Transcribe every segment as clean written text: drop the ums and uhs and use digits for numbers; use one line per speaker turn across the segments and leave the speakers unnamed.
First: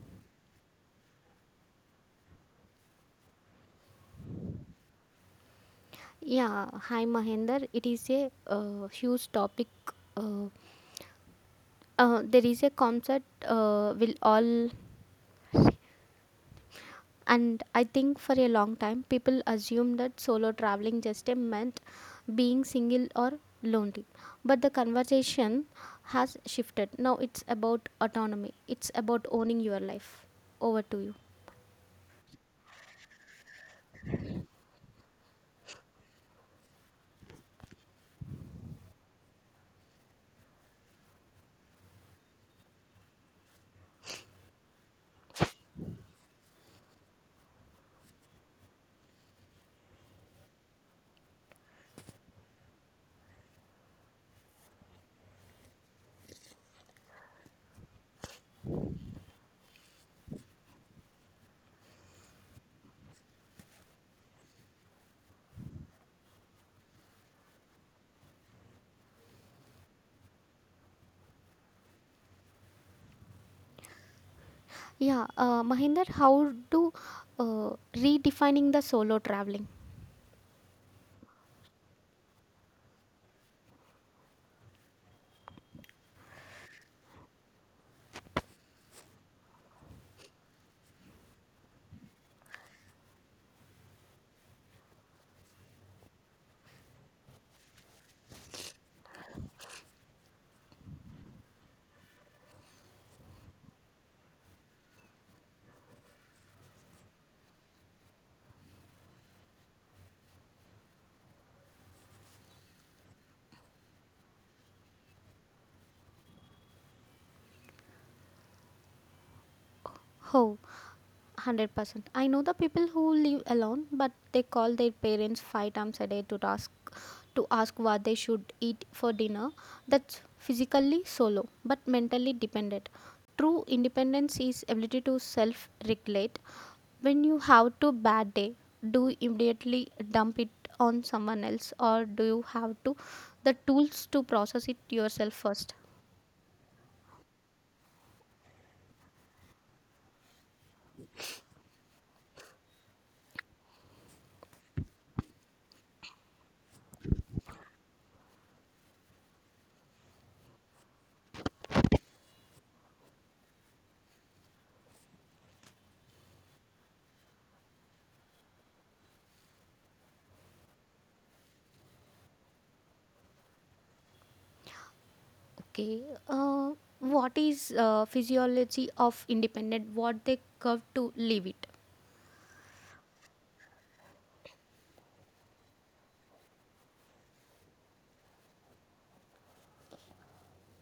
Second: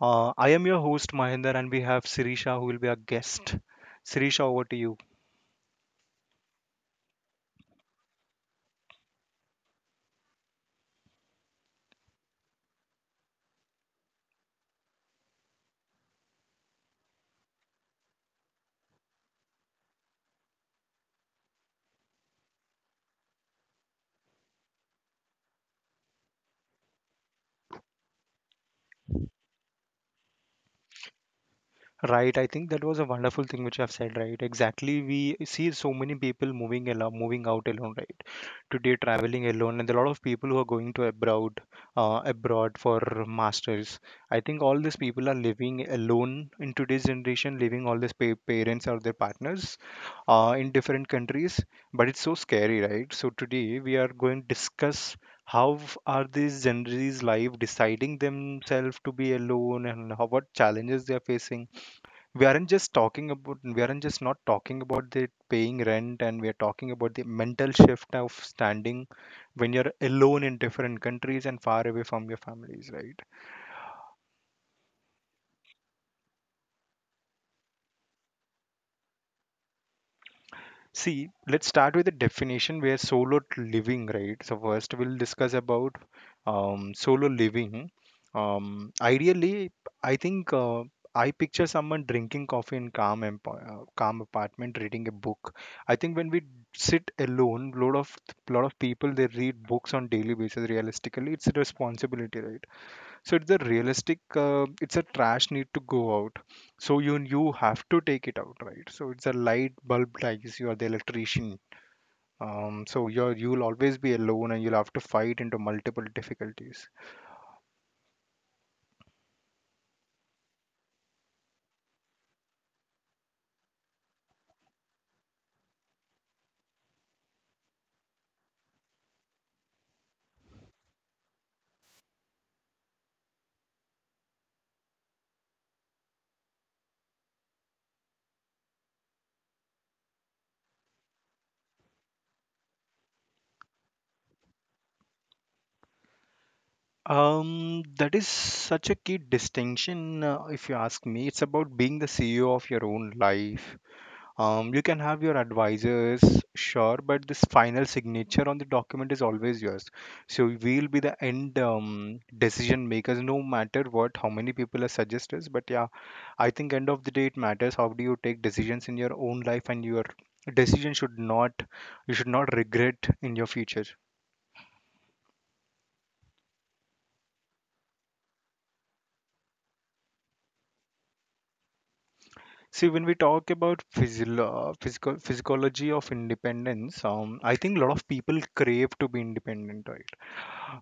I am your host Mahinder and we have Sirisha who will be our guest. Sirisha, over to you.
Yeah, hi Mahender. It is a huge topic. Uh, there is a concept, and I think for a long time people assume that solo traveling just a meant being single or lonely. But the conversation has shifted. Now it's about autonomy. It's about owning your life. Over to you.
Right, I think that was a wonderful thing which you have said, right? Exactly, we see so many people moving along, moving out alone, right? Today, traveling alone, and a lot of people who are going to abroad for masters. I think all these people are living alone in today's generation, leaving all these parents or their partners, in different countries. But it's so scary, right? So today we are going to discuss how are these genres life deciding themselves to be alone, and how what challenges they are facing. We aren't just not talking about the paying rent, and we are talking about the mental shift of standing when you're alone in different countries and far away from your families, right?
Yeah, Mahender, how do redefining the solo traveling?
See, let's start with the definition where solo living, right? So first we'll discuss about solo living. Ideally, I think I picture someone drinking coffee in calm, calm apartment, reading a book. I think when we sit alone, lot of people they read books on daily basis. Realistically, it's a responsibility, right? So it's a realistic, it's a trash need to go out. So you have to take it out, right? So it's a light bulb dies. You are the electrician. So you'll always be alone, and you'll have to fight into multiple difficulties.
How? 100%. I know the people who live alone, but they call their parents five times a day to ask what they should eat for dinner. That's physically solo, but mentally dependent. True independence is ability to self-regulate. When you have to bad day, do you immediately dump it on someone else, or do you have to the tools to process it yourself first?
That is such a key distinction, if you ask me. It's about being the CEO of your own life. You can have your advisors, sure, but this final signature on the document is always yours. So we'll be the end decision makers, no matter what, how many people are suggestors. But yeah, I think end of the day it matters. How do you take decisions in your own life, and your decision should not, you should not regret in your future.
Okay. Uh, what is physiology of independent? What they curve to live it?
See, when we talk about physio- physical physiology of independence, I think a lot of people crave to be independent, right?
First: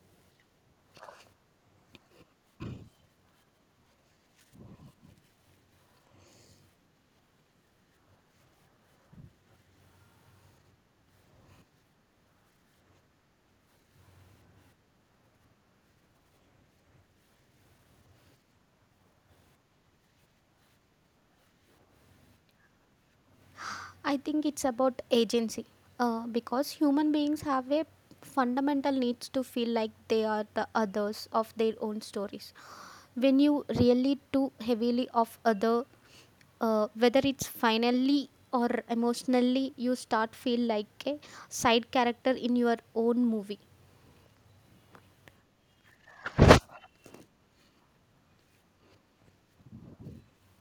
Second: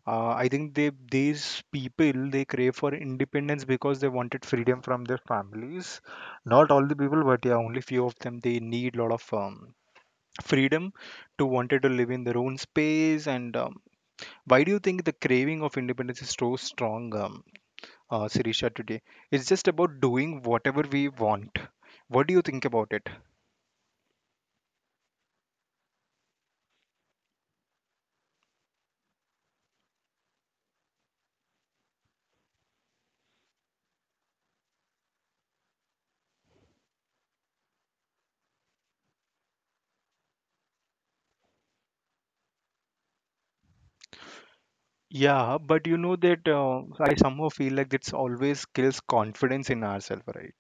I think they these people they crave for independence because they wanted freedom from their families. Not all the people, but yeah, only few of them they need lot of freedom to wanted to live in their own space. And why do you think the craving of independence is so strong, Sirisha? Today, it's just about doing whatever we want. What do you think about it?
I think it's about agency. Because human beings have a fundamental needs to feel like they are the others of their own stories. When you really too heavily of other, whether it's finally or emotionally, you start feel like a side character in your own movie.
Yeah, but you know that I somehow feel like it's always kills confidence in ourselves, right?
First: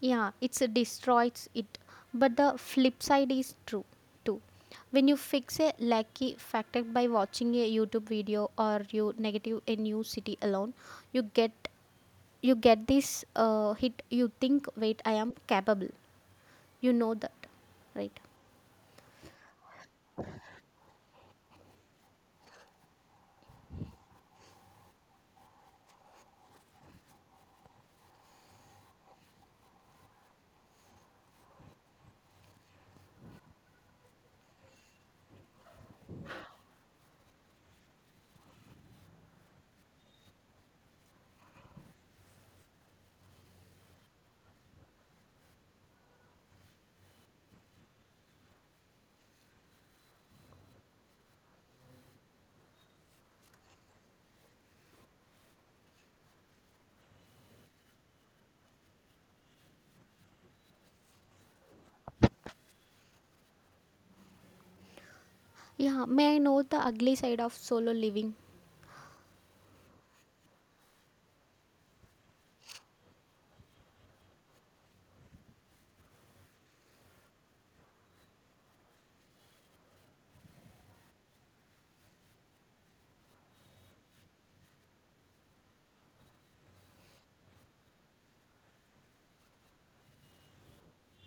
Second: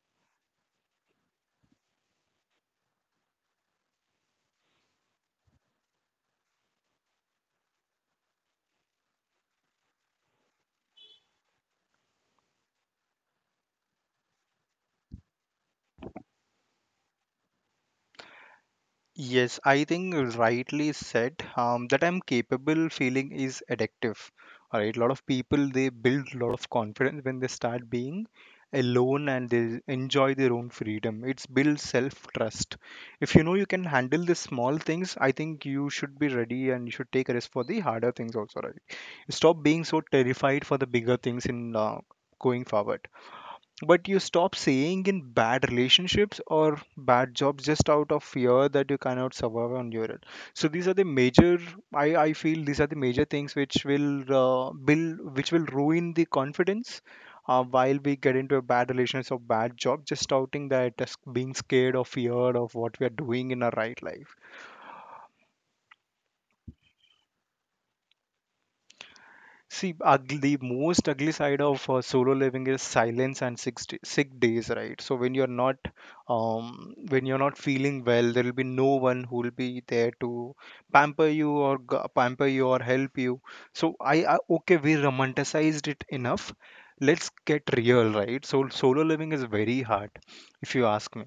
Yeah, it's a destroys it. But the flip side is true too. When you fix a lucky factor by watching a YouTube video or you negative a new city alone, you get you get this hit. You think, wait, I am capable. You know that, right?
Yes, I think rightly said that I'm capable feeling is addictive. All right, a lot of people they build a lot of confidence when they start being alone and they enjoy their own freedom. It's builds self trust. If you know you can handle the small things, I think you should be ready and you should take a risk for the harder things also, right? Stop being so terrified for the bigger things in going forward. But you stop saying in bad relationships or bad jobs just out of fear that you cannot survive on your own. So these are the major I feel these are the major things which will ruin the confidence, while we get into a bad relationship or bad job, just outing that as being scared or feared of what we are doing in our right life.
Yeah. May I know the ugly side of solo living?
See, ugly, the most ugly side of solo living is silence and sick, sick days, right? So when you're not feeling well, there will be no one who will be there to pamper you or pamper you or help you. So I okay, we romanticized it enough. Let's get real, right? So solo living is very hard, if you ask me,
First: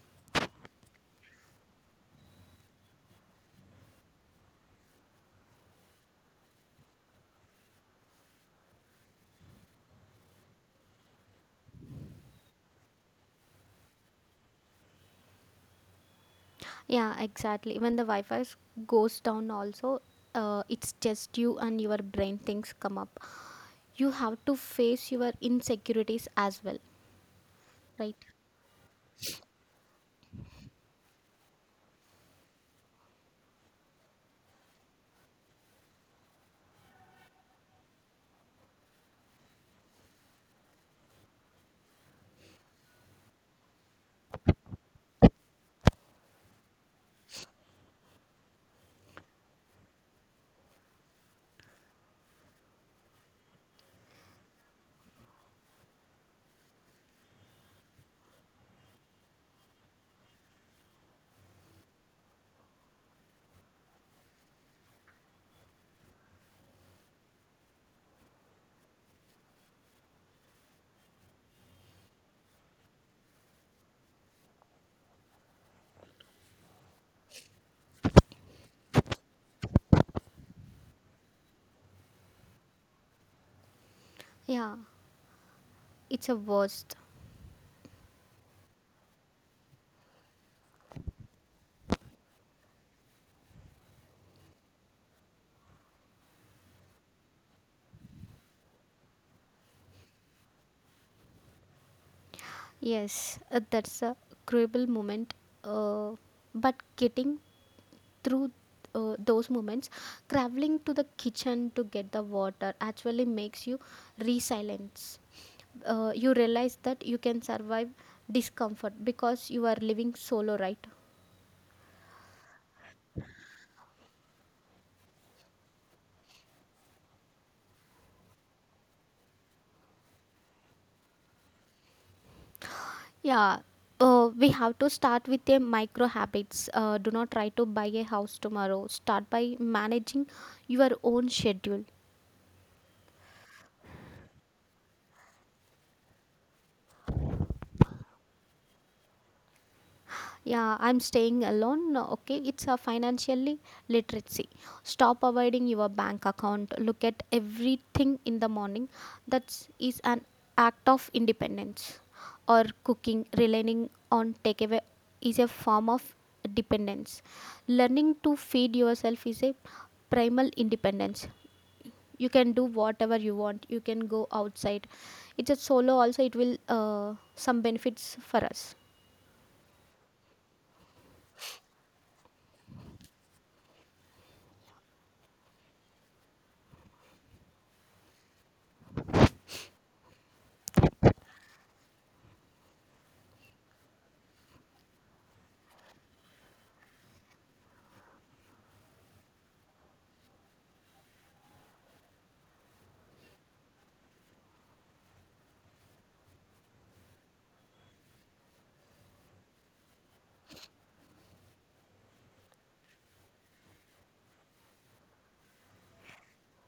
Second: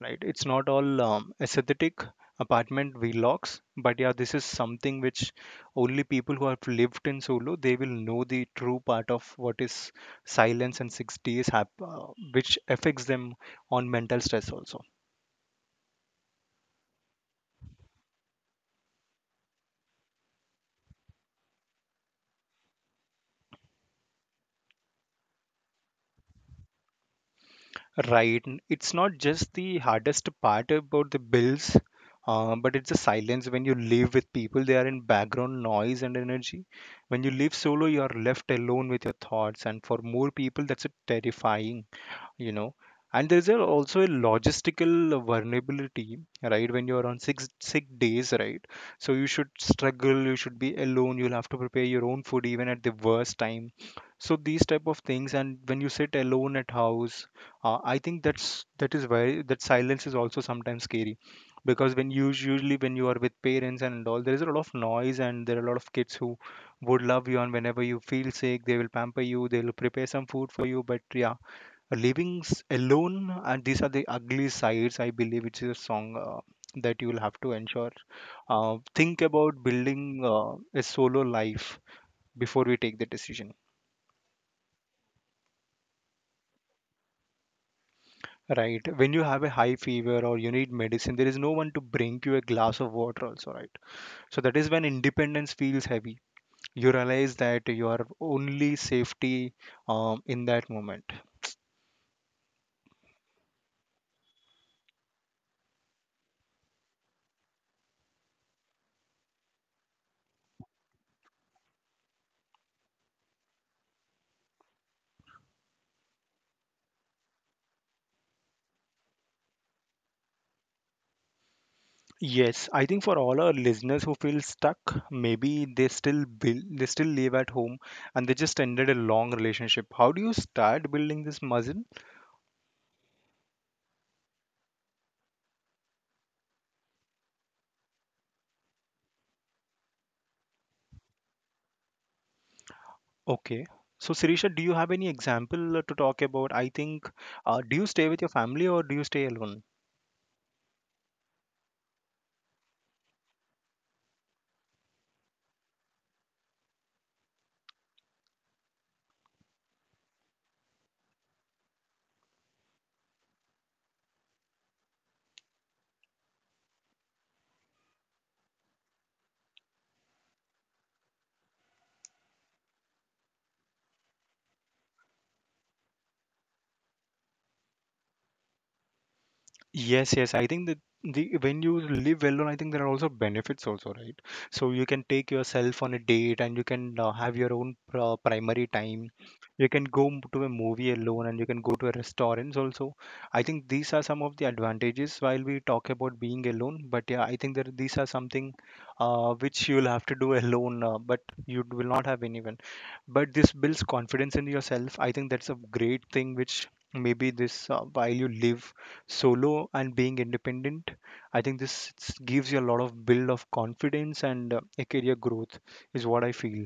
right? It's not all aesthetic apartment vlogs, but yeah, this is something which only people who have lived in solo they will know the true part of what is silence and 6ds which affects them on mental stress also,
Yeah, exactly. When the goes down, also, it's just you and your brain things come up. You have to face your insecurities as well, right?
right. It's not just the hardest part about the bills, but it's the silence. When you live with people they are in background noise and energy. When you live solo, you are left alone with your thoughts, and for more people that's a terrifying you know and there's also a logistical vulnerability, right? When you're on six sick days, right? So you should struggle, you should be alone, you'll have to prepare your own food even at the worst time. So these type of things. And when you sit alone at house, I think that silence is also sometimes scary, because when you usually when you are with parents and all, there is a lot of noise and there are a lot of kids who would love you, and whenever you feel sick they will pamper you, they'll prepare some food for you. But yeah, living alone, and these are the ugly sides. I believe it's a song that you will have to ensure. Think about building a solo life before we take the decision.
Yeah, it's a worst.
Right. When you have a high fever or you need medicine, there is no one to bring you a glass of water, also, right? So that is when independence feels heavy. You realize that your only safety in that moment.
Yes, that's a cruel moment. Uh, but getting through those moments traveling to the kitchen to get the water actually makes you resilience. Uh, you realize that you can survive discomfort because you are living solo, right?
Yes, I think for all our listeners who feel stuck, maybe they still live at home, and they just ended a long relationship. How do you start building this muscle?
Yeah, we have to start with the micro habits. Uh, do not try to buy a house tomorrow. Start by managing your own schedule.
Okay. So, Sirisha, do you have any example to talk about? I think, do you stay with your family or do you stay alone?
Yeah, I'm staying alone. Okay, it's a financially literacy. Stop avoiding your bank account. Look at everything in the morning. That is an act of independence. Or cooking, relying on takeaway is a form of dependence. Learning to feed yourself is a primal independence. You can do whatever you want. You can go outside. It's a solo also. It will some benefits for us.
Yes, yes. I think that the when you live well alone, I think there are also benefits also, right? So you can take yourself on a date and you can have your own primary time. You can go to a movie alone, and you can go to a restaurants also. I think these are some of the advantages while we talk about being alone. But yeah, I think that these are something which you'll have to do alone, but you will not have anyone. But this builds confidence in yourself. I think that's a great thing which maybe this while you live solo and being independent, I think this gives you a lot of build of confidence and a career growth is what I feel.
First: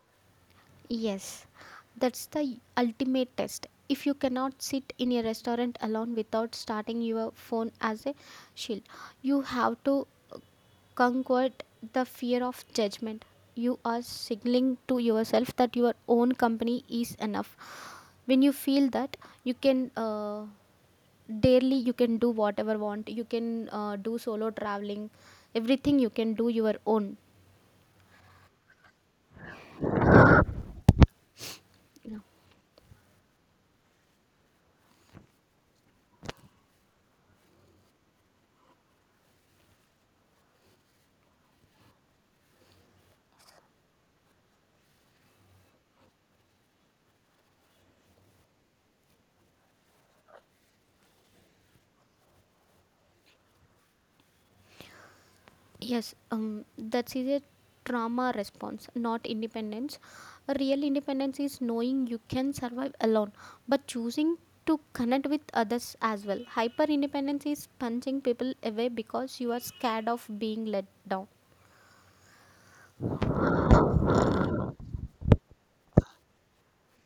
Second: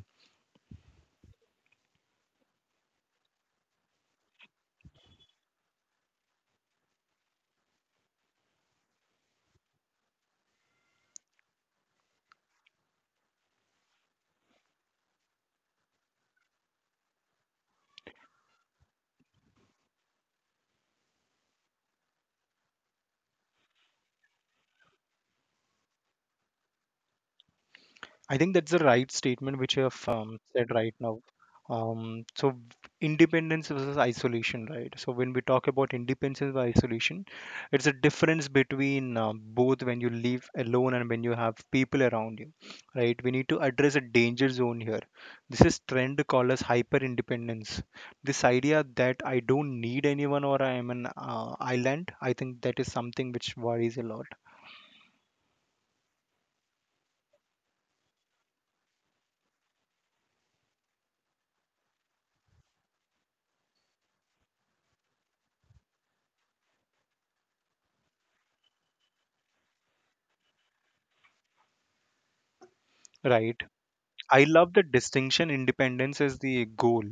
Yes, that's the ultimate test. If you cannot sit in a restaurant alone without starting your phone as a shield, you have to conquer the fear of judgment. You are signaling to yourself that your own company is enough. When you feel that, you can, daily you can do whatever want. You can do solo traveling, everything you can do your own.
I think that's the right statement which you have said right now. Um, so v- independence versus isolation, right? So when we talk about independence and isolation, it's a difference between both when you live alone and when you have people around you, right? We need to address a danger zone here. This is trend called as hyper independence. This idea that I don't need anyone, or I am an island, I think that is something which worries a lot,
Yes, that is a trauma response, not independence. A real independence is knowing you can survive alone, but choosing to connect with others as well. Hyper independence is punching people away because you are scared of being let down.
right. I love the distinction. Independence is the goal,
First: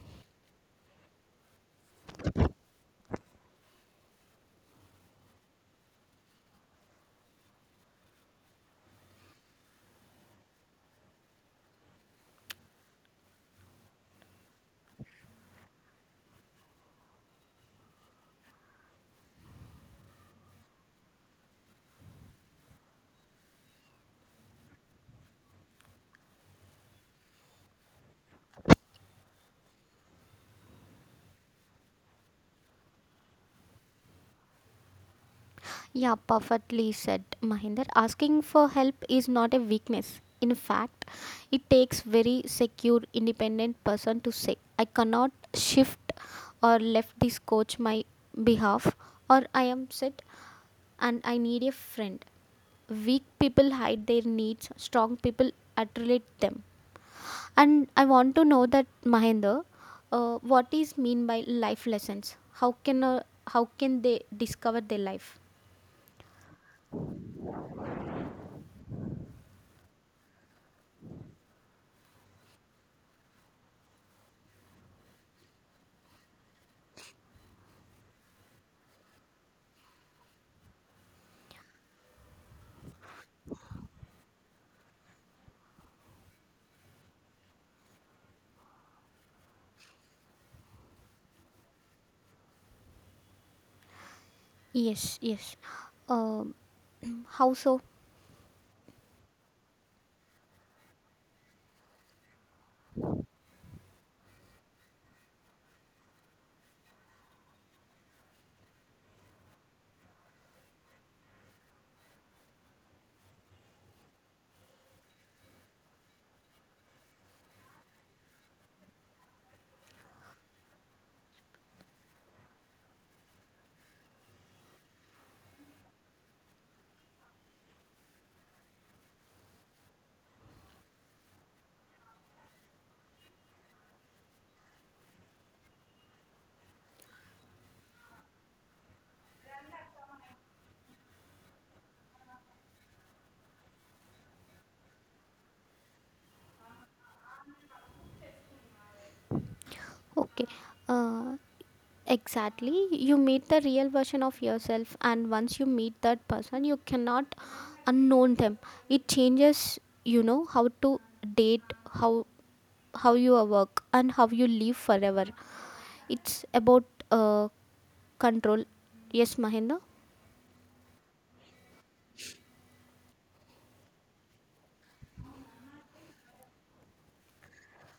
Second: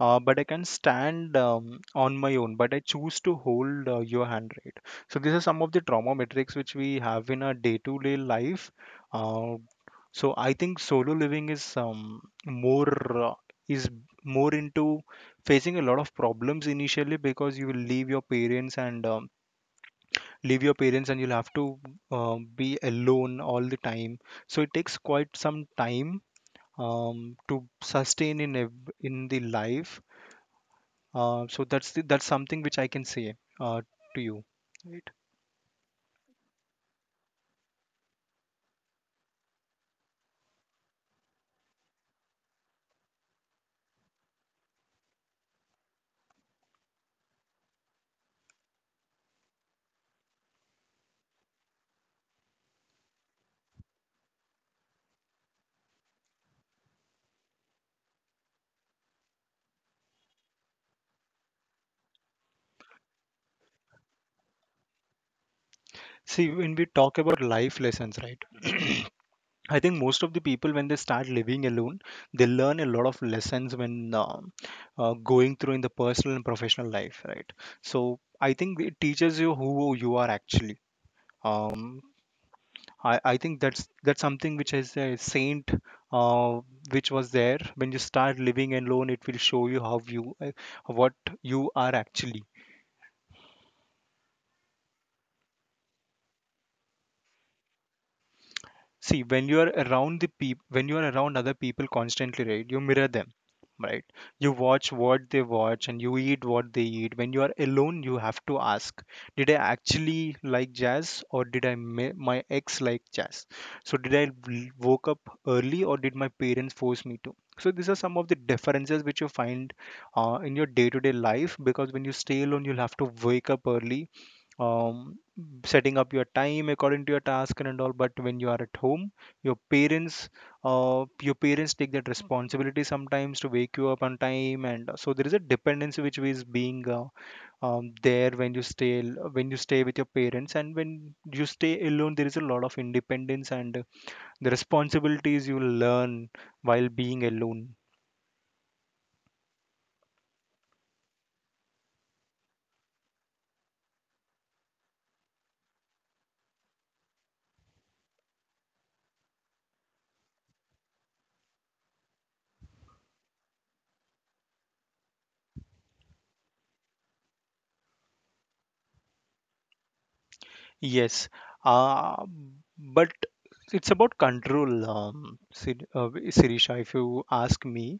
but I can stand on my own. But I choose to hold your hand, right? So these are some of the trauma metrics which we have in our day-to-day life. Uh, so I think solo living is more is more into facing a lot of problems initially, because you will leave your parents and you'll have to be alone all the time. So it takes quite some time to sustain in in the life. So that's something which I can say uh, to you. Right.
Yeah, perfectly said, Mahinder. Asking for help is not a weakness. In fact, it takes very secure, independent person to say, "I cannot shift or left this coach my behalf," or "I am sick and I need a friend." Weak people hide their needs. Strong people articulate them. And I want to know that Mahinder, what is mean by life lessons? How can, how can they discover their life?
See, when we talk about life lessons, right? I think most of the people when they start living alone, they learn a lot of lessons when going through in the personal and professional life, right? So I think it teaches you who you are actually. Um, I think that's something which is a saint uh, which was there when you start living alone. It will show you how you what you are actually.
Yes, yes. Um, how so?
See, when you are around the people, when you are around other people constantly, right? You mirror them, right? You watch what they watch, and you eat what they eat. When you are alone you have to ask, did I actually like jazz, or did my ex like jazz? So did woke up early, or did my parents force me to? So these are some of the differences which you find in your day-to-day life, because when you stay alone you'll have to wake up early, um, setting up your time according to your task and all. But when you are at home, your parents take that responsibility sometimes to wake you up on time. And so there is a dependency which is being there when you when you stay with your parents. And when you stay alone there is a lot of independence and the responsibilities you learn while being alone.
Okay. Uh, exactly. You meet the real version of yourself, and once you meet that person, you cannot unknown them. It changes, you know, how to date, how how you work, and how you live forever. It's about uh, control. Yes, Mahinda.
Yes. uh, but it's about control, Sirisha, if you ask me.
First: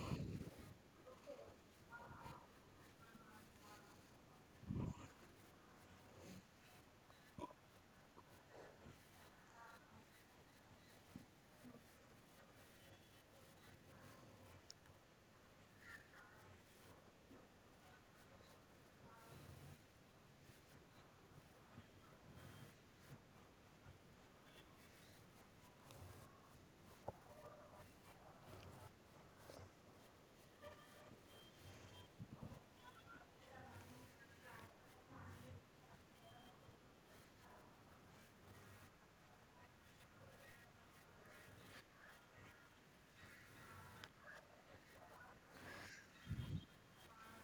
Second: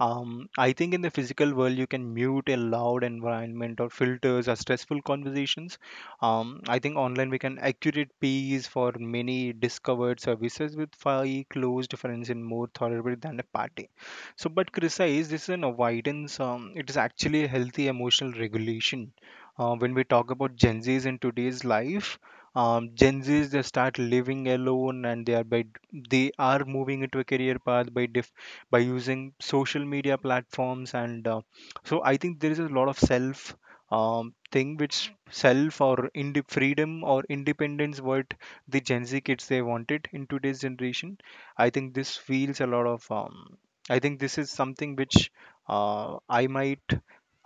I think in the physical world you can mute a loud environment or filters or stressful conversations. I think online we can accurate peace for many discovered services with five close difference in more tolerable than a party. So but criticize, this is an avoidance. It is actually a healthy emotional regulation. When we talk about Gen Z's in today's life, Gen Zs, they start living alone, and they are moving into a career path by using social media platforms and So I think there is a lot of self, thing which self or freedom or independence, what the Gen Z kids they wanted in today's generation. I think this feels a lot of. I think this is something which uh, I might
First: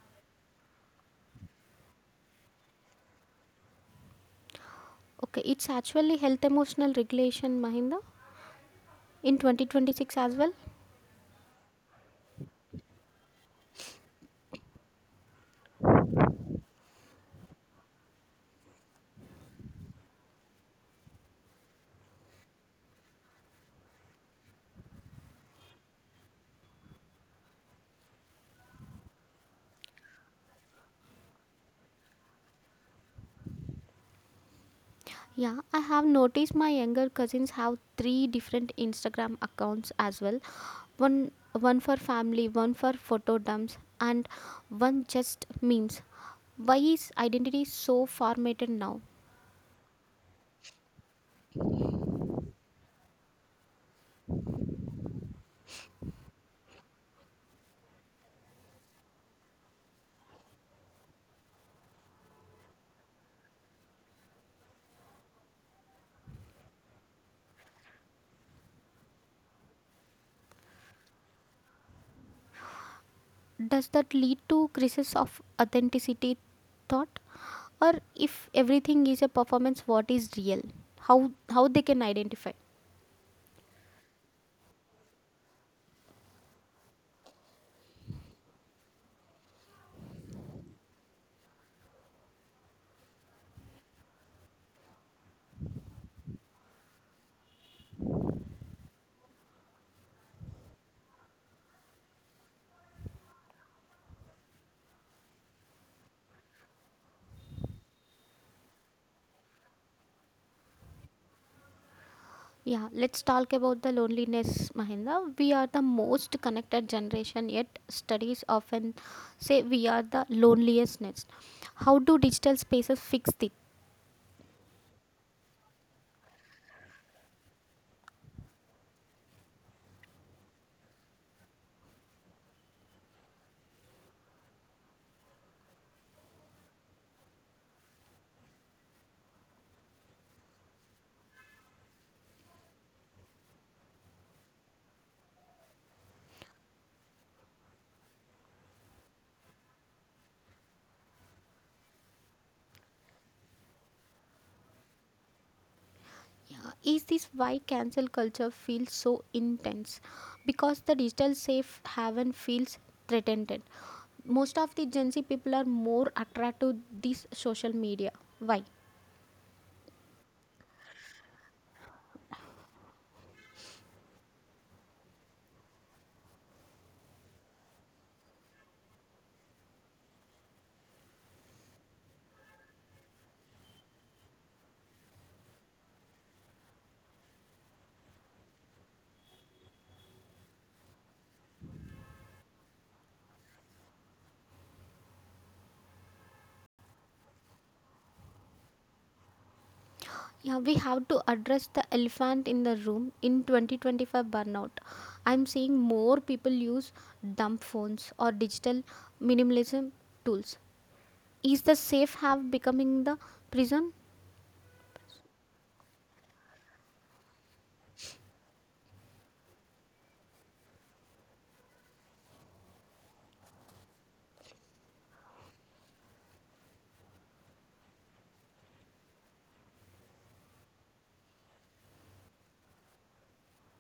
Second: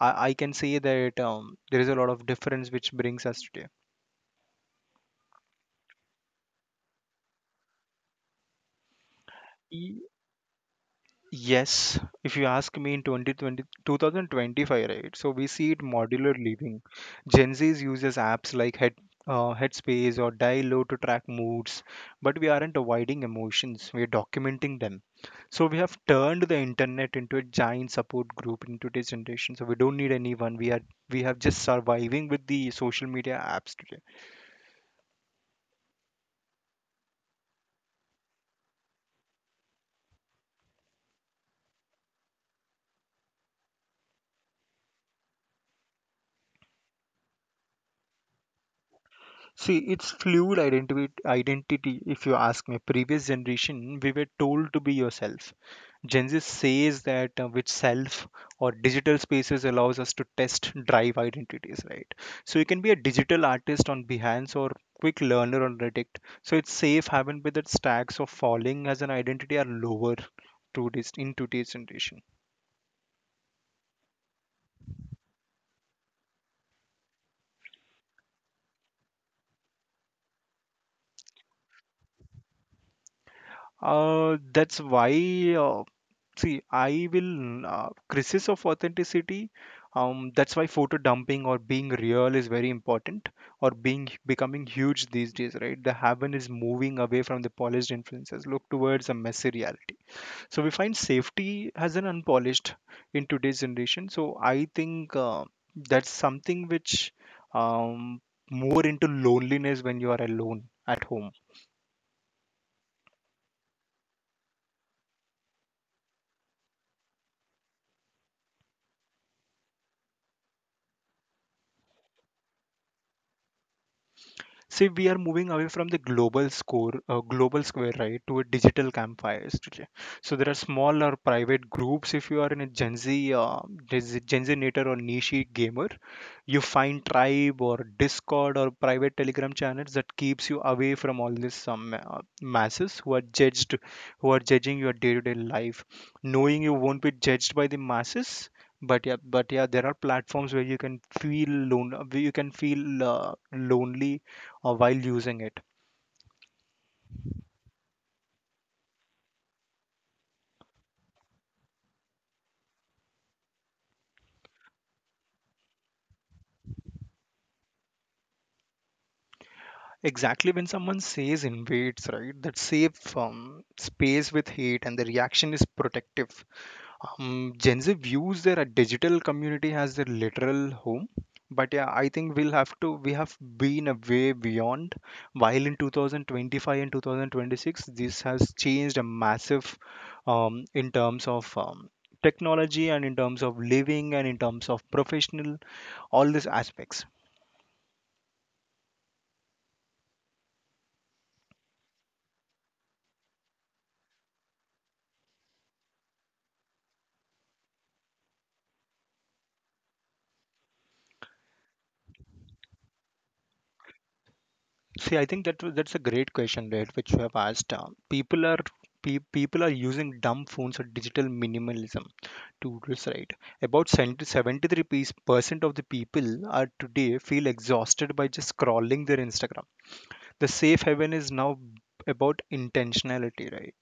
I can say that there is a lot of difference which brings us today.
Okay, it's actually health emotional regulation, Mahinda, in 2026 as well.
Yes, if you ask me in 2020 2025, right? So we see it modular living. Gen Zs uses apps like Headspace or Dialo to track moods, but we aren't avoiding emotions, we're documenting them. So we have turned the internet into a giant support group in today's generation. So we don't need anyone. We have just surviving with the social media apps today.
Yeah, I have noticed my younger cousins have three different Instagram accounts as well. One one for family, one for photo dumps, and one just memes. Why is identity so formatted now?
See, it's fluid identity. Identity, if you ask me, previous generation we were told to be yourself. Gen Z says that which self or digital spaces allows us to test drive identities, right? So you can be a digital artist on Behance or quick learner on Reddit. So it's safe having with that stacks of falling as an identity are lower to this in today's generation.
Does that lead to crisis of authenticity thought? Or if everything is a performance, what is real? How they can identify?
That's why uh, see, I will crisis of authenticity. That's why photo dumping or being real is very important, or being becoming huge these days, right? The haven is moving away from the polished influences, look towards a messy reality. So we find safety as an unpolished in today's generation. So I think that's something which um, more into loneliness when you are alone at home.
Yeah, let's talk about the loneliness, Mahinda. We are the most connected generation, yet studies often say we are the loneliest next. How do digital spaces fix it?
See, we are moving away from the global square, right, to a digital campfires today. So there are smaller private groups. If you are in a Gen Z nator or niche gamer, you find tribe or discord or private telegram channels that keeps you away from all these some masses who are judging your day-to-day life, knowing you won't be judged by the masses. But yeah, there are platforms where you can feel lone, where you can feel lonely, while using it.
Yeah, is this why cancel culture feels so intense? Because the digital safe haven feels threatened. Most of the Gen Z people are more attracted to this social media. Why?
Exactly, when someone says invades, right, that safe space with hate, and the reaction is protective. Gen Z views their digital community as their literal home, but yeah, I think we have been a way beyond. While in 2025 and 2026, this has changed a massive in terms of technology, and in terms of living, and in terms of professional, all these aspects.
Yeah, we have to address the elephant in the room in 2025 burnout. I'm seeing more people use dumb phones or digital minimalism tools. Is the safe have becoming the prison?
See, I think that's a great question, right? Which you have asked. People are people are using dumb phones or digital minimalism to this, right? About 73% of the people are today feel exhausted by just scrolling their Instagram. The safe haven is now about intentionality, right?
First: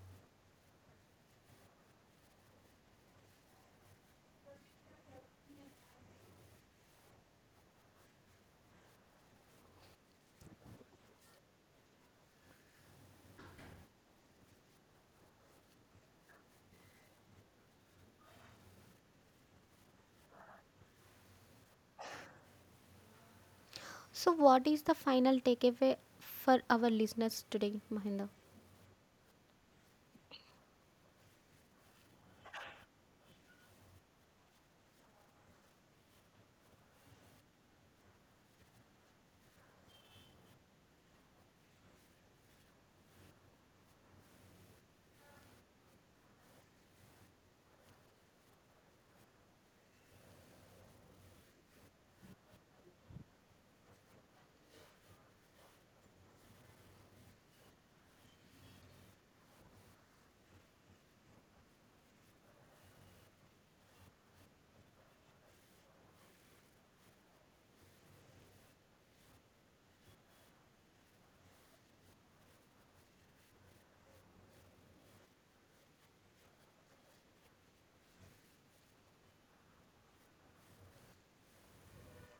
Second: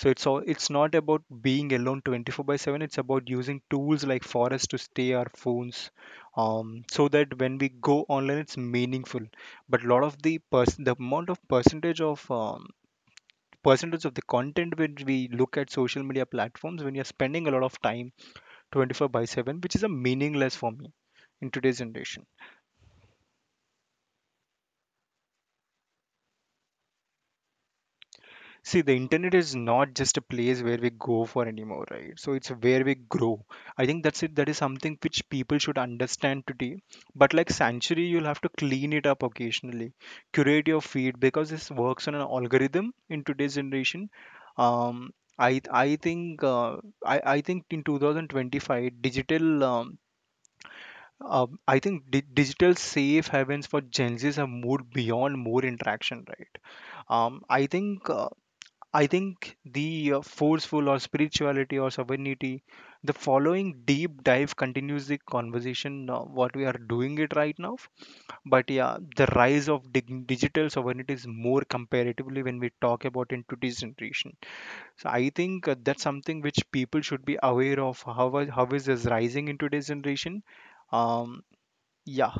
So it's not about being alone 24 by 7. It's about using tools like forest to stay our phones, so that when we go online it's meaningful. But a lot of the person, the amount of percentage of percentage of the content which we look at social media platforms when you're spending a lot of time 24 by 7, which is a meaningless for me in today's generation.
So, what is the final takeaway for our listeners today, Mahinda?
See, the internet is not just a place where we go for anymore, right? So it's where we grow. I think that's it. That is something which people should understand today. But like Sanctuary, you'll have to clean it up occasionally, curate your feed because this works on an algorithm in today's generation. Um, I think I think in 2025, digital, I think digital safe havens for Gen Zs have moved beyond more interaction, right? I think. I think the forceful or spirituality or sovereignty, the following deep dive continues the conversation, what we are doing it right now. But yeah, the rise of digital sovereignty is more comparatively when we talk about in today's generation. So I think that's something which people should be aware of. How is this rising in today's generation? Um, yeah.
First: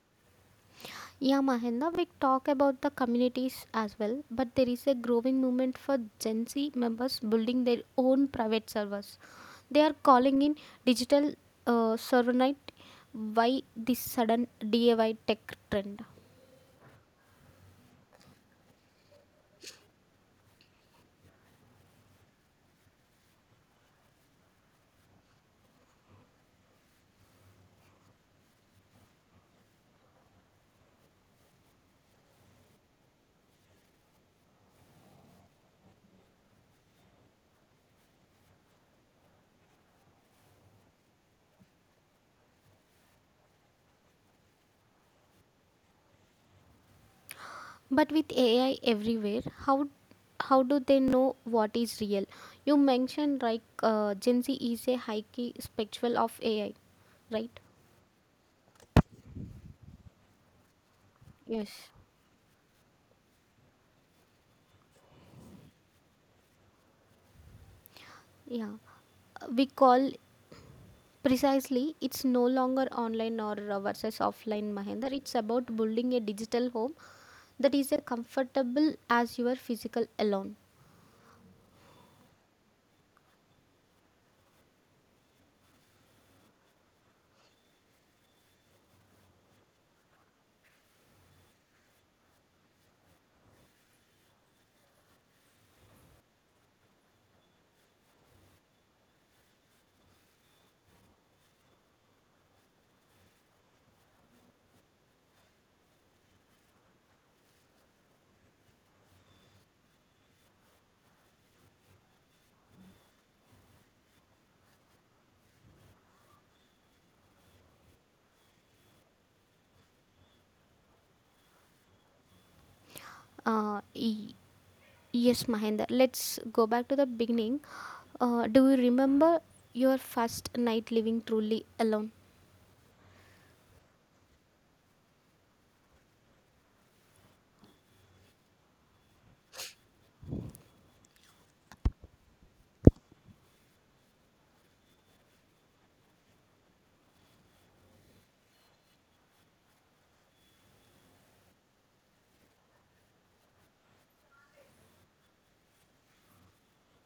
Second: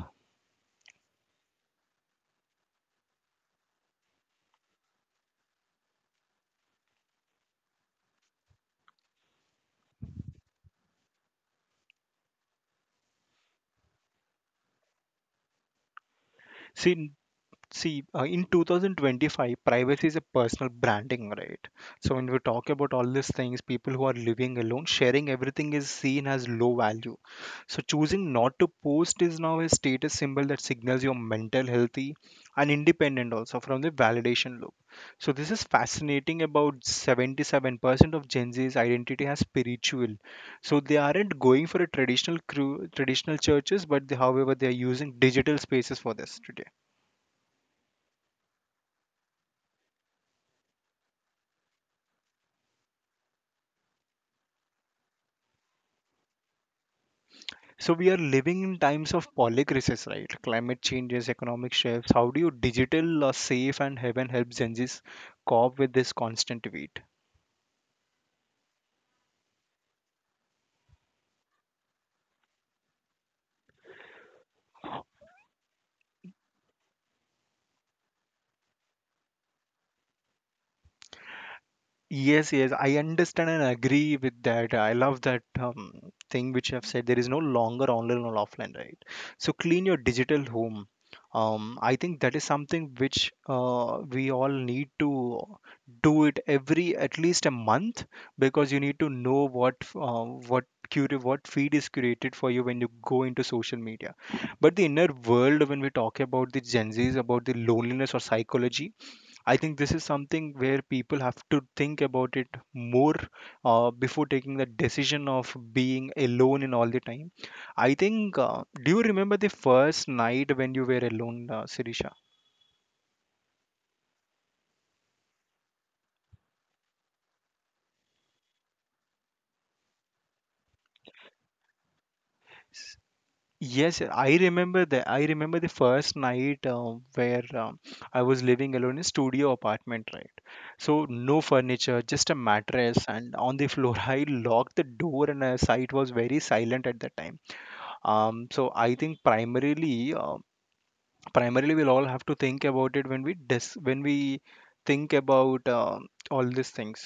Yeah, Mahinda, we talk about the communities as well, but there is a growing movement for Gen Z members building their own private servers. They are calling in digital, server night. Why this sudden DIY tech trend?
See, in 2025, privacy is a personal branding, right? So when we talk about all these things, people who are living alone, sharing everything is seen as low value. So choosing not to post is now a status symbol that signals you're mental healthy and independent also from the validation loop. So this is fascinating, about 77% of Gen Z's identity as spiritual. So they aren't going for a traditional crew, traditional churches, but they, however, they are using digital spaces for this today.
But with AI everywhere, how do they know what is real? You mentioned like Gen Z is a high key spectral of AI, right?
So we are living in times of polycrisis, right? Climate changes,
Yes.
economic shifts. How do you digital safe and heaven help Gen Z's cope with this constant weight?
Yeah, we call precisely, it's no longer online or versus offline, Mahender. It's about building a digital home that is as comfortable as your physical alone.
Yes, yes, I understand and agree with that. I love that thing which you have said. There is no longer online or offline, right? So clean your digital home. I think that is something which we all need to do it every at least a month, because you need to know what what feed is curated for you when you go into social media. But the inner world, when we talk about the Gen Zs, about the loneliness or psychology, I think this is something where people have to think about it more, before taking the decision of being alone in all the time. I think, do you remember the first night when you were alone, Sirisha?
Uh, y- yes, Mahender. Let's go back to the beginning. Do you remember your first night living truly alone?
S- Yes, I remember the. I remember the first night where I was living alone in a studio apartment, right? So no furniture, just a mattress, and on the floor, I locked the door, and site was very silent at that time. So I think primarily, we'll all have to think about it when we when we think about all these things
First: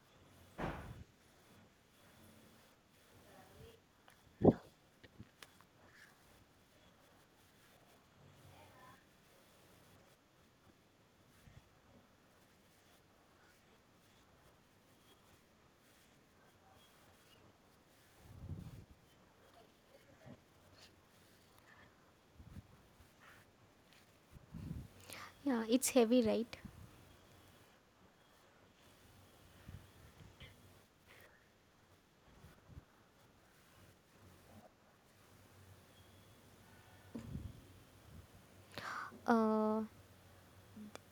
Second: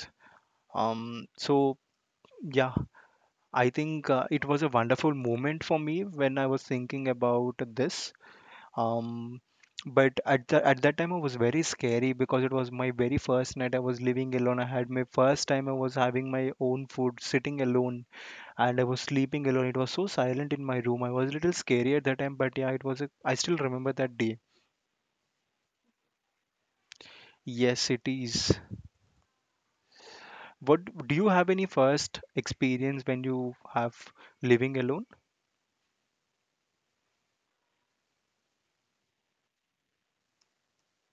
um so yeah, I think it was a wonderful moment for me when I was thinking about this um but at that time I was very scary, because it was my very first night. I was living alone. I had my first time I was having my own food sitting alone, and I was sleeping alone. It was so silent in my room. I was a little scary at that time, but yeah, I still remember that day.
Yeah, it's heavy, right?
Yes, it is. What do you have any first experience when you have living alone?
Uh,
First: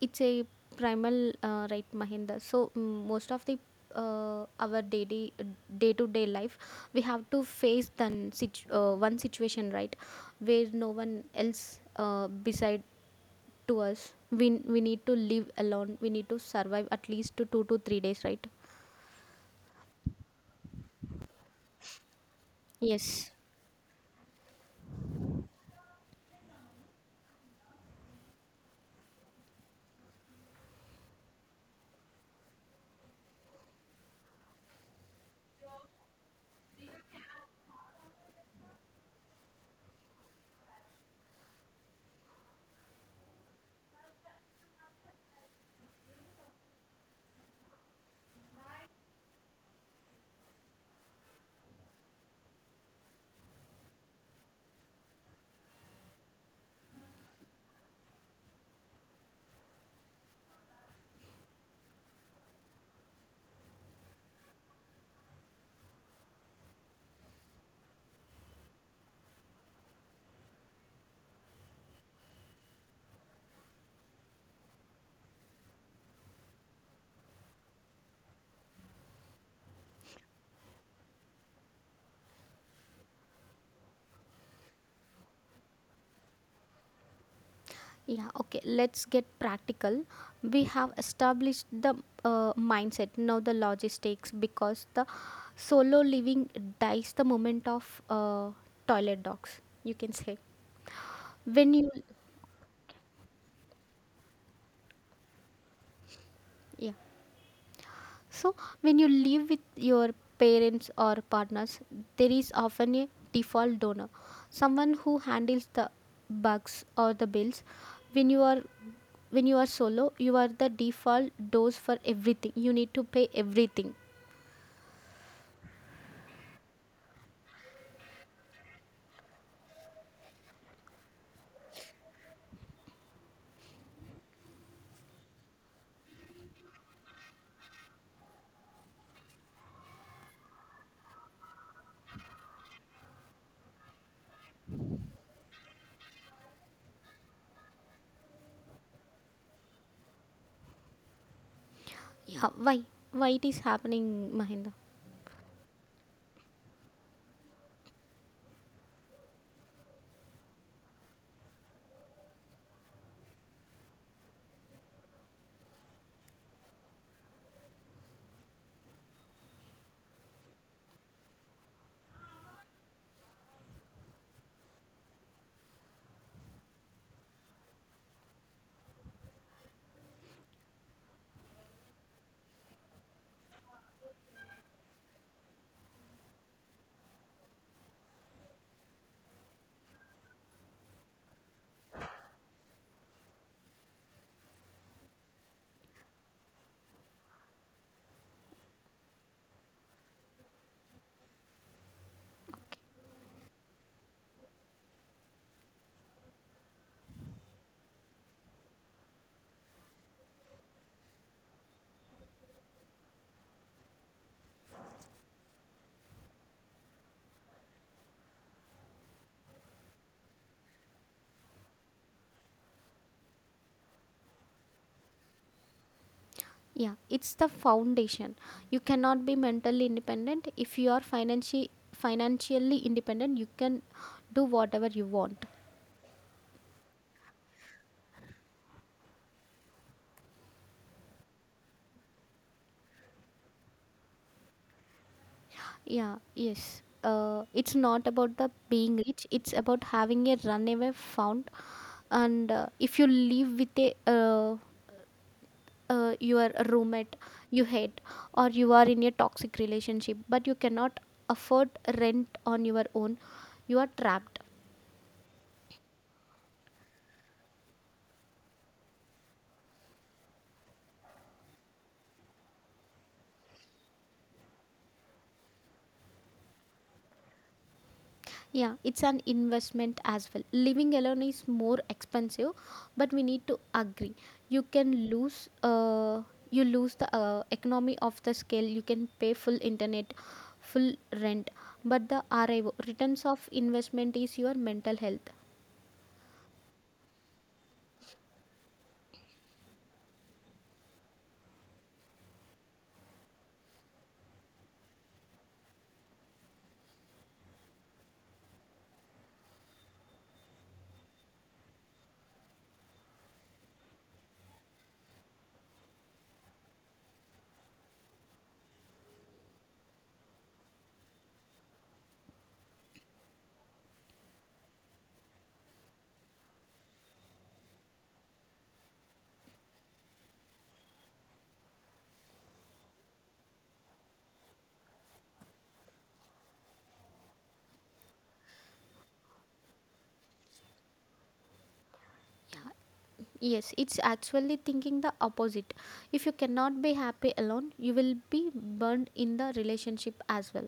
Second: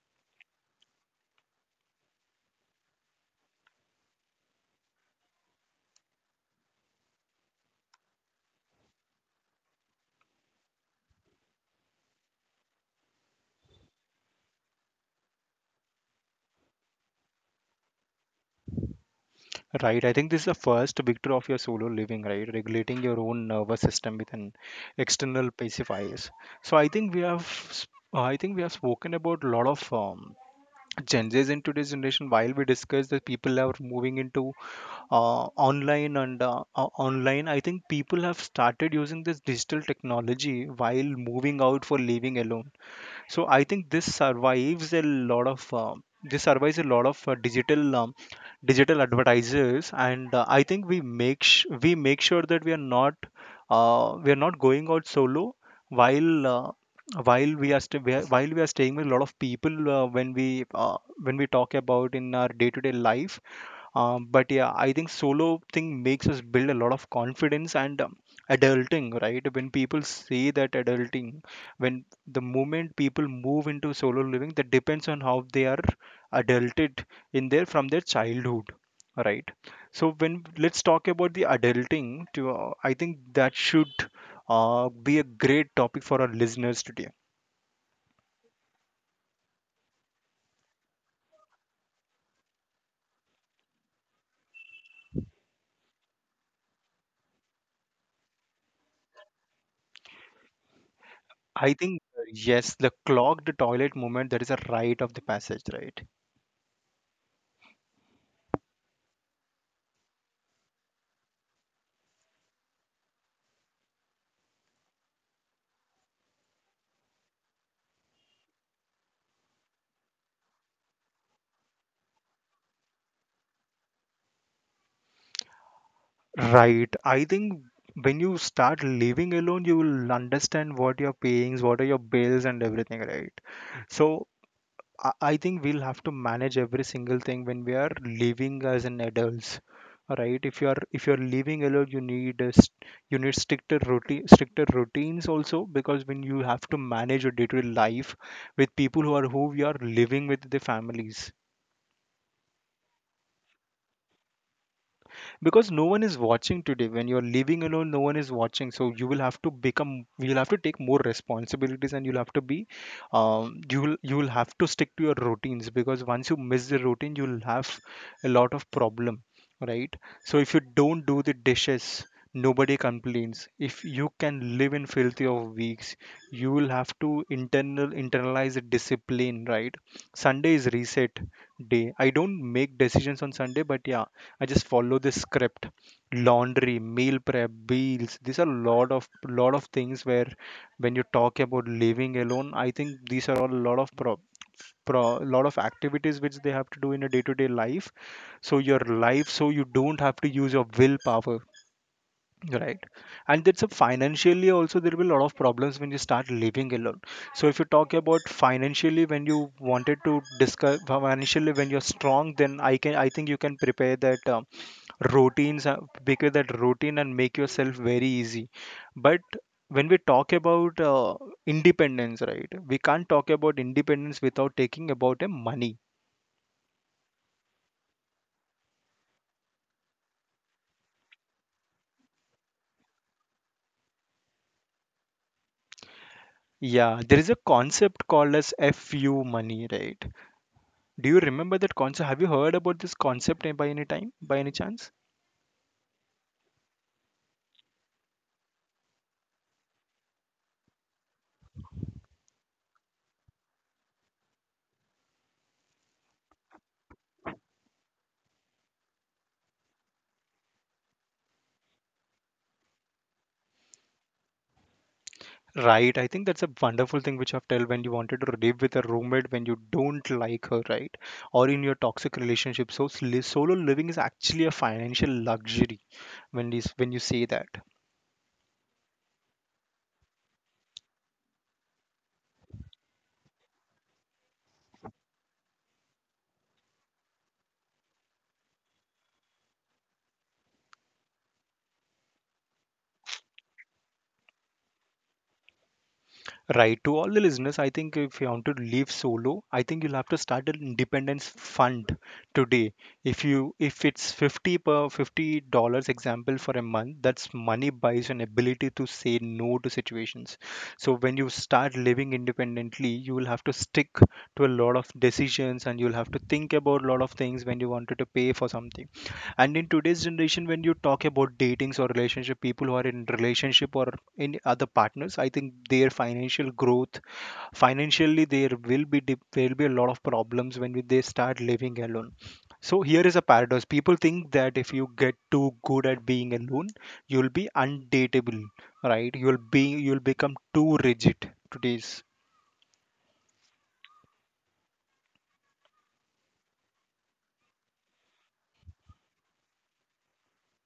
it's a primal, right, Mahinda. So mm, most of the our daily day to day life, we have to face then one situation, right, where no one else beside to us. We need to live alone. We need to survive at least to 2 to 3 days, right?
Right, I think this is the first victory of your solo living, right? Regulating your
Yes.
own nervous system with an external pacifiers. So I think I think we have spoken about a lot of changes in today's generation. While we discuss that people are moving into online and online, I think people have started using this digital technology while moving out for living alone. So I think this survives a lot of this survives a lot of digital digital advertisers. And I think we we make sure that we are not going out solo while uh, while we are while we are staying with a lot of people uh, when we talk about in our day to day life. Um, but yeah, I think solo thing makes us build a lot of confidence and adulting, right? When people say that adulting, when the moment people move into solo living, that depends on how they are adulted in their from their childhood, right? So when let's talk about the adulting, to I think that should be a great topic for our listeners today.
Yeah, okay, let's get practical. We have established the mindset, now the logistics, because the solo living dies the moment of toilet dogs, you can say. When
I
you,
think yes, the clogged toilet moment, that is a rite of the passage, right?
yeah, so when you live with your parents or partners, there is often a default donor, someone who handles the bugs or the bills. When you are when you are solo, you are the default dose for everything. You need to pay everything.
Right. I think when you start living alone, you will understand what you're paying, what are your bills and everything, right? So I think we'll have to manage every single thing when we are living as an adults, right? If you are if you're living alone, you need a, you need stricter routine, stricter routines also, because when you have to manage your day-to-day life with people who are who you are living with the families.
Yeah, why? Why it is happening, Mahinda?
Because no one is watching today. When you're living alone, no one is watching, so you will have to become, you'll have to take more responsibilities, and you'll have to be you'll have to stick to your routines, because once you miss the routine, you'll have a lot of problem, right? So if you don't do the dishes, nobody complains. If you can live in filthy of weeks, you will have to internalize the discipline, right? Sunday is reset day. I don't make decisions on Sunday, but yeah, I just follow this script. Laundry, meal prep, bills. These are lot of things where when you talk about living alone, I think these are all a lot of pro lot of activities which they have to do in a day-to-day life. So your life, so you don't have to use your willpower. Right. And that's a, financially also there will be a lot of problems when you start living alone. So if you talk about financially, when you wanted to discuss financially, when you're strong, then I think you can prepare that routines, prepare that routine and make yourself very easy. But when we talk about independence, right? We can't talk about independence without taking about a money.
Yeah, it's the foundation. You cannot be mentally independent if you are financially independent. You can do whatever you want.
Yeah, there is a concept called as FU money, right? Do you remember that concept? Have you heard about this concept by any time, by any chance?
Yeah, yes. It's not about the being rich. It's about having a runaway fund. And if you live with a your roommate you hate, or you are in a toxic relationship, but you cannot afford rent on your own, you are trapped.
Right. I think that's a wonderful thing which I've told, when you wanted to live with a roommate when you don't like her, right? Or in your toxic relationship. So solo living is actually a financial luxury when is when you say that.
Yeah, it's an investment as well. Living alone is more expensive, but we need to agree. You can lose, you lose the economy of the scale. You can pay full internet, full rent, but the RIO returns of investment is your mental health.
Right. To all the listeners, I think if you want to live solo, I think you'll have to start an independence fund today. If you if it's $50 example for a month, that's money buys an ability to say no to situations. So when you start living independently, you will have to stick to a lot of decisions, and you'll have to think about a lot of things when you wanted to pay for something. And in today's generation, when you talk about datings or relationship, people who are in relationship or any other partners, I think their financial growth, financially there will be there will be a lot of problems when they start living alone. So here is a paradox: people think that if you get too good at being alone, you'll be undateable, right? You'll be you'll become too rigid today's.
Yes, it's actually thinking the opposite. If you cannot be happy alone, you will be burned in the relationship as well.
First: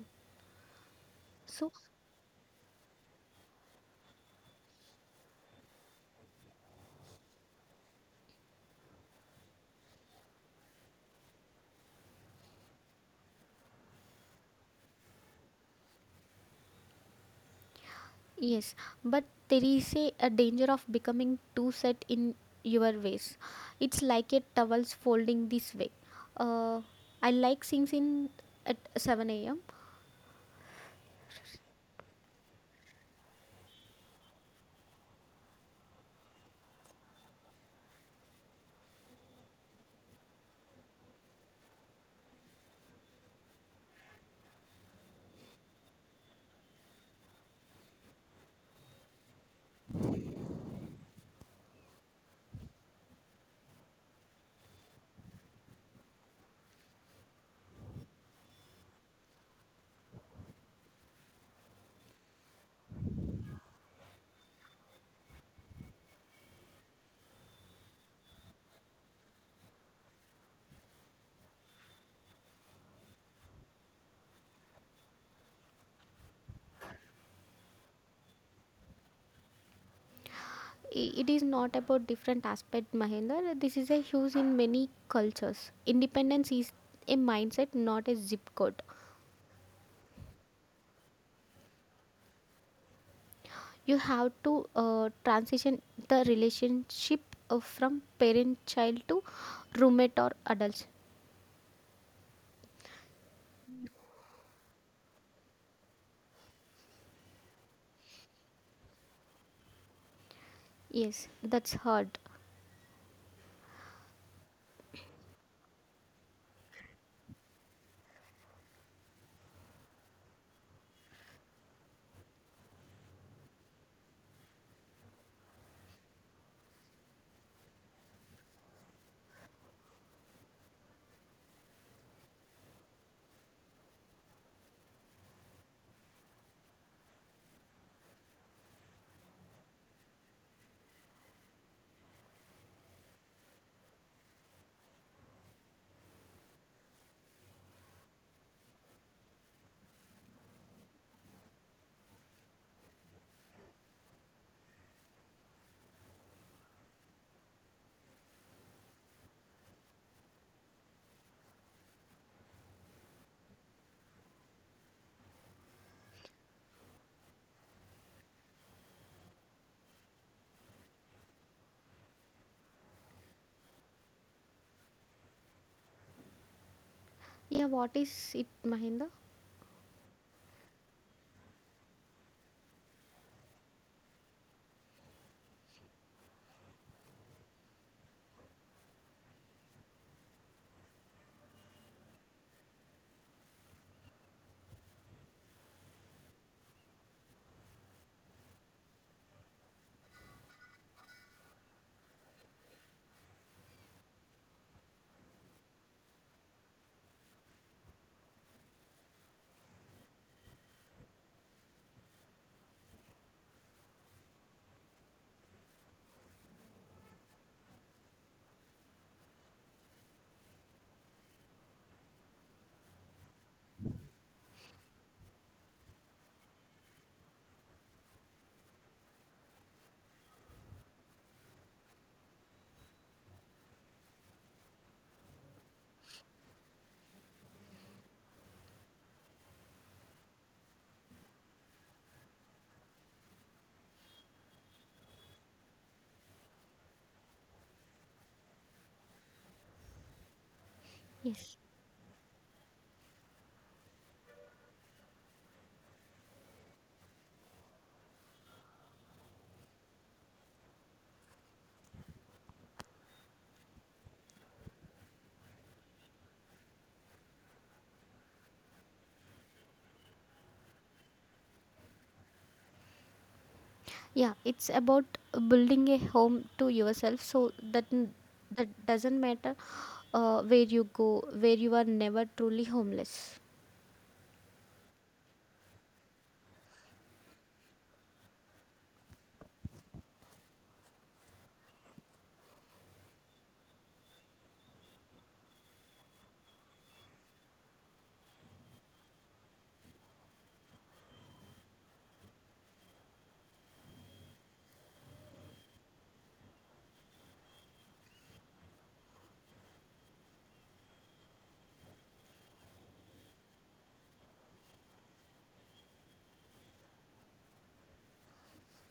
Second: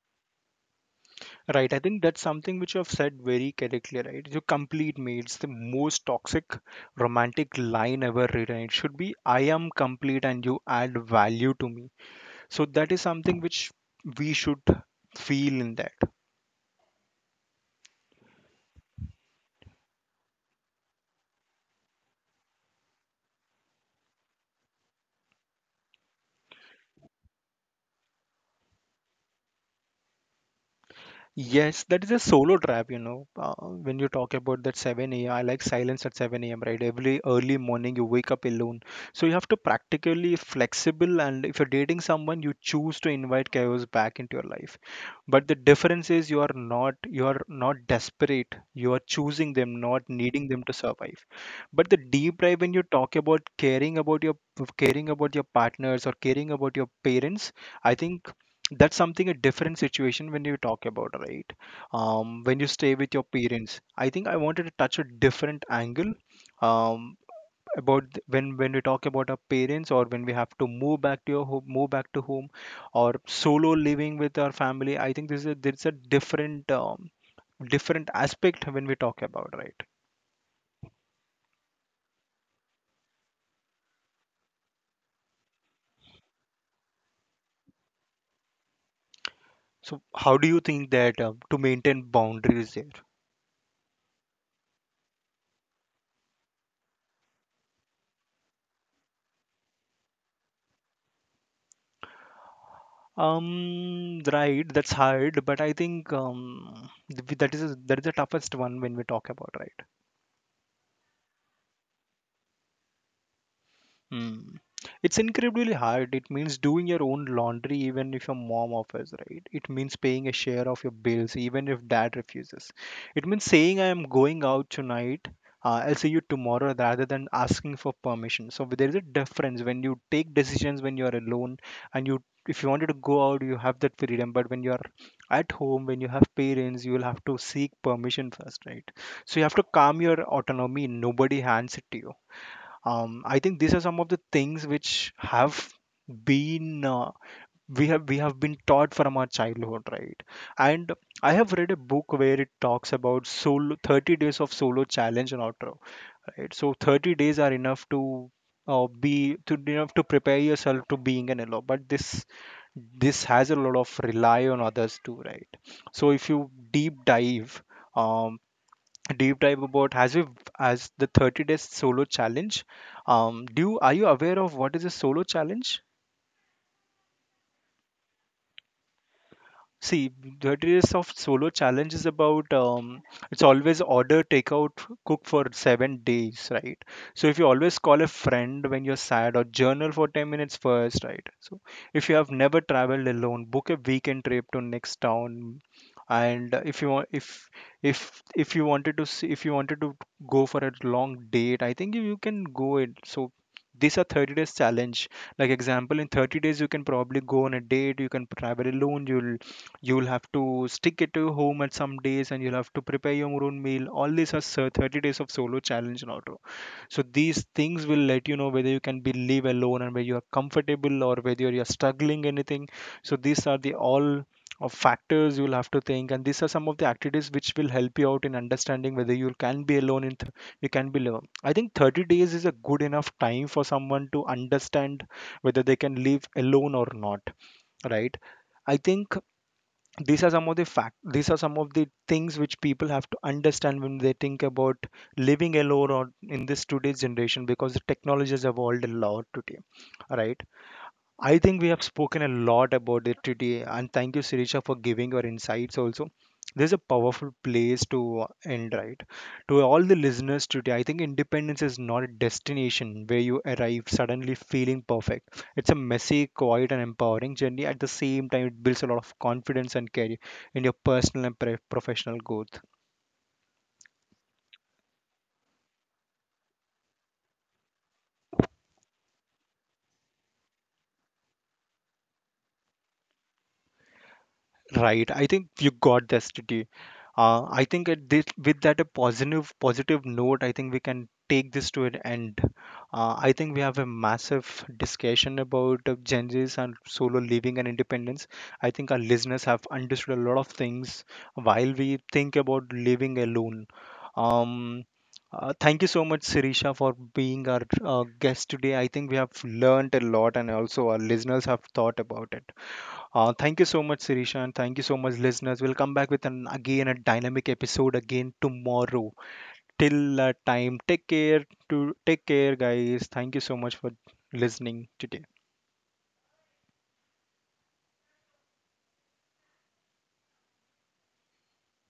Right,
So
I think that's something which you have said very correctly, right? You complete me. It's the most toxic romantic line ever written. It should be, I am complete and you add value to me. So that is something which we should feel in that.
yes, but there is a danger of becoming too set in your ways. It's like a towels folding this way. Uh, I like things in at 7 a.m.
Yes, that is a solo trap, you know. When you talk about that 7 a.m., like silence at 7 a.m., right? Every early morning you wake up alone. So you have to practically flexible, and if you're dating someone, you choose to invite chaos back into your life, but the difference is you are not, you are not desperate. You are choosing them, not needing them to survive. But the deep dive, when you talk about caring about your partners or caring about your parents, I think that's something a different situation when you talk about, right? When you stay with your parents, I think I wanted to touch a different angle, um, about when we talk about our parents or when we have to move back to your home, move back to home or solo living with our family, I think this is a, there's a different different aspect when we talk about, right?
It is not about different aspect, Mahendra. This is a huge in many cultures. Independence is a mindset, not a zip code.
So how do you think that to maintain boundaries there?
You have to transition the relationship from parent-child to roommate or adults.
um right, that's hard. But I think that is, that is the toughest one when we talk about, right?
Yes, that's hard.
Mm. It's incredibly hard. It means doing your own laundry even if your mom offers, right? It means paying a share of your bills even if dad refuses. It means saying I am going out tonight. I'll see you tomorrow rather than asking for permission. So there is a difference when you take decisions when you are alone, and you if you wanted to go out you have that freedom, but when you are at home, when you have parents, you will have to seek permission first, right? So you have to calm your autonomy, nobody hands it to you. Um, I think these are some of the things which have been we have been taught from our childhood, right? And I have read a book where it talks about solo 30 days of solo challenge and outro, right? So 30 days are enough to be to enough to prepare yourself to being an LO, but this has a lot of rely on others too, right? So if you um, deep dive about as we as the 30 days solo challenge. Do you are you aware of what is a solo challenge?
Yeah, what is it, Mahinda?
See, the days of solo challenge is about it's always order takeout, cook for 7 days, right? So if you always call a friend when you're sad, or journal for 10 minutes first, right? So if you have never traveled alone, book a weekend trip to next town. And if you want, if you wanted to see, if you wanted to go for a long date, I think you, you can go it. So these are 30 days challenge, like example in 30 days you can probably go on a date, you can travel alone, you'll have to stick it to your home at some days, and you'll have to prepare your own meal. All these are 30 days of solo challenge in auto. So these things will let you know whether you can be live alone and whether you are comfortable or whether you are struggling anything. So these are the all of factors you'll have to think, and these are some of the activities which will help you out in understanding whether you can be alone in you can be alone. I think 30 days is a good enough time for someone to understand whether they can live alone or not, right? I think these are some of the fact these are some of the things which people have to understand when they think about living alone or in this today's generation, because the technology has evolved a lot today, right? I
Yes.
think we have spoken a lot about it today, and thank you, Sirisha, for giving your insights also. This is a powerful place to end, right? To all the listeners today, I think independence is not a destination where you arrive suddenly feeling perfect. It's a messy, quiet, and empowering journey. At the same time, it builds a lot of confidence and career in your personal and professional growth.
Yeah, it's about building a home to yourself so that that doesn't matter where you go, where you are never truly homeless.
Right. I think you got this today. I think at this, with that a positive note, I think we can take this to an end. I think we have a massive discussion about Gen Zs and solo living and independence. I think our listeners have understood a lot of things while we think about living alone. Um, thank you so much, Sirisha, for being our guest today. I think we have learned a lot, and also our listeners have thought about it. Thank you so much, Sirisha, and thank you so much, listeners. We'll come back with an again a dynamic episode again tomorrow. Till that time, take care. To take care, guys. Thank you so much for listening today.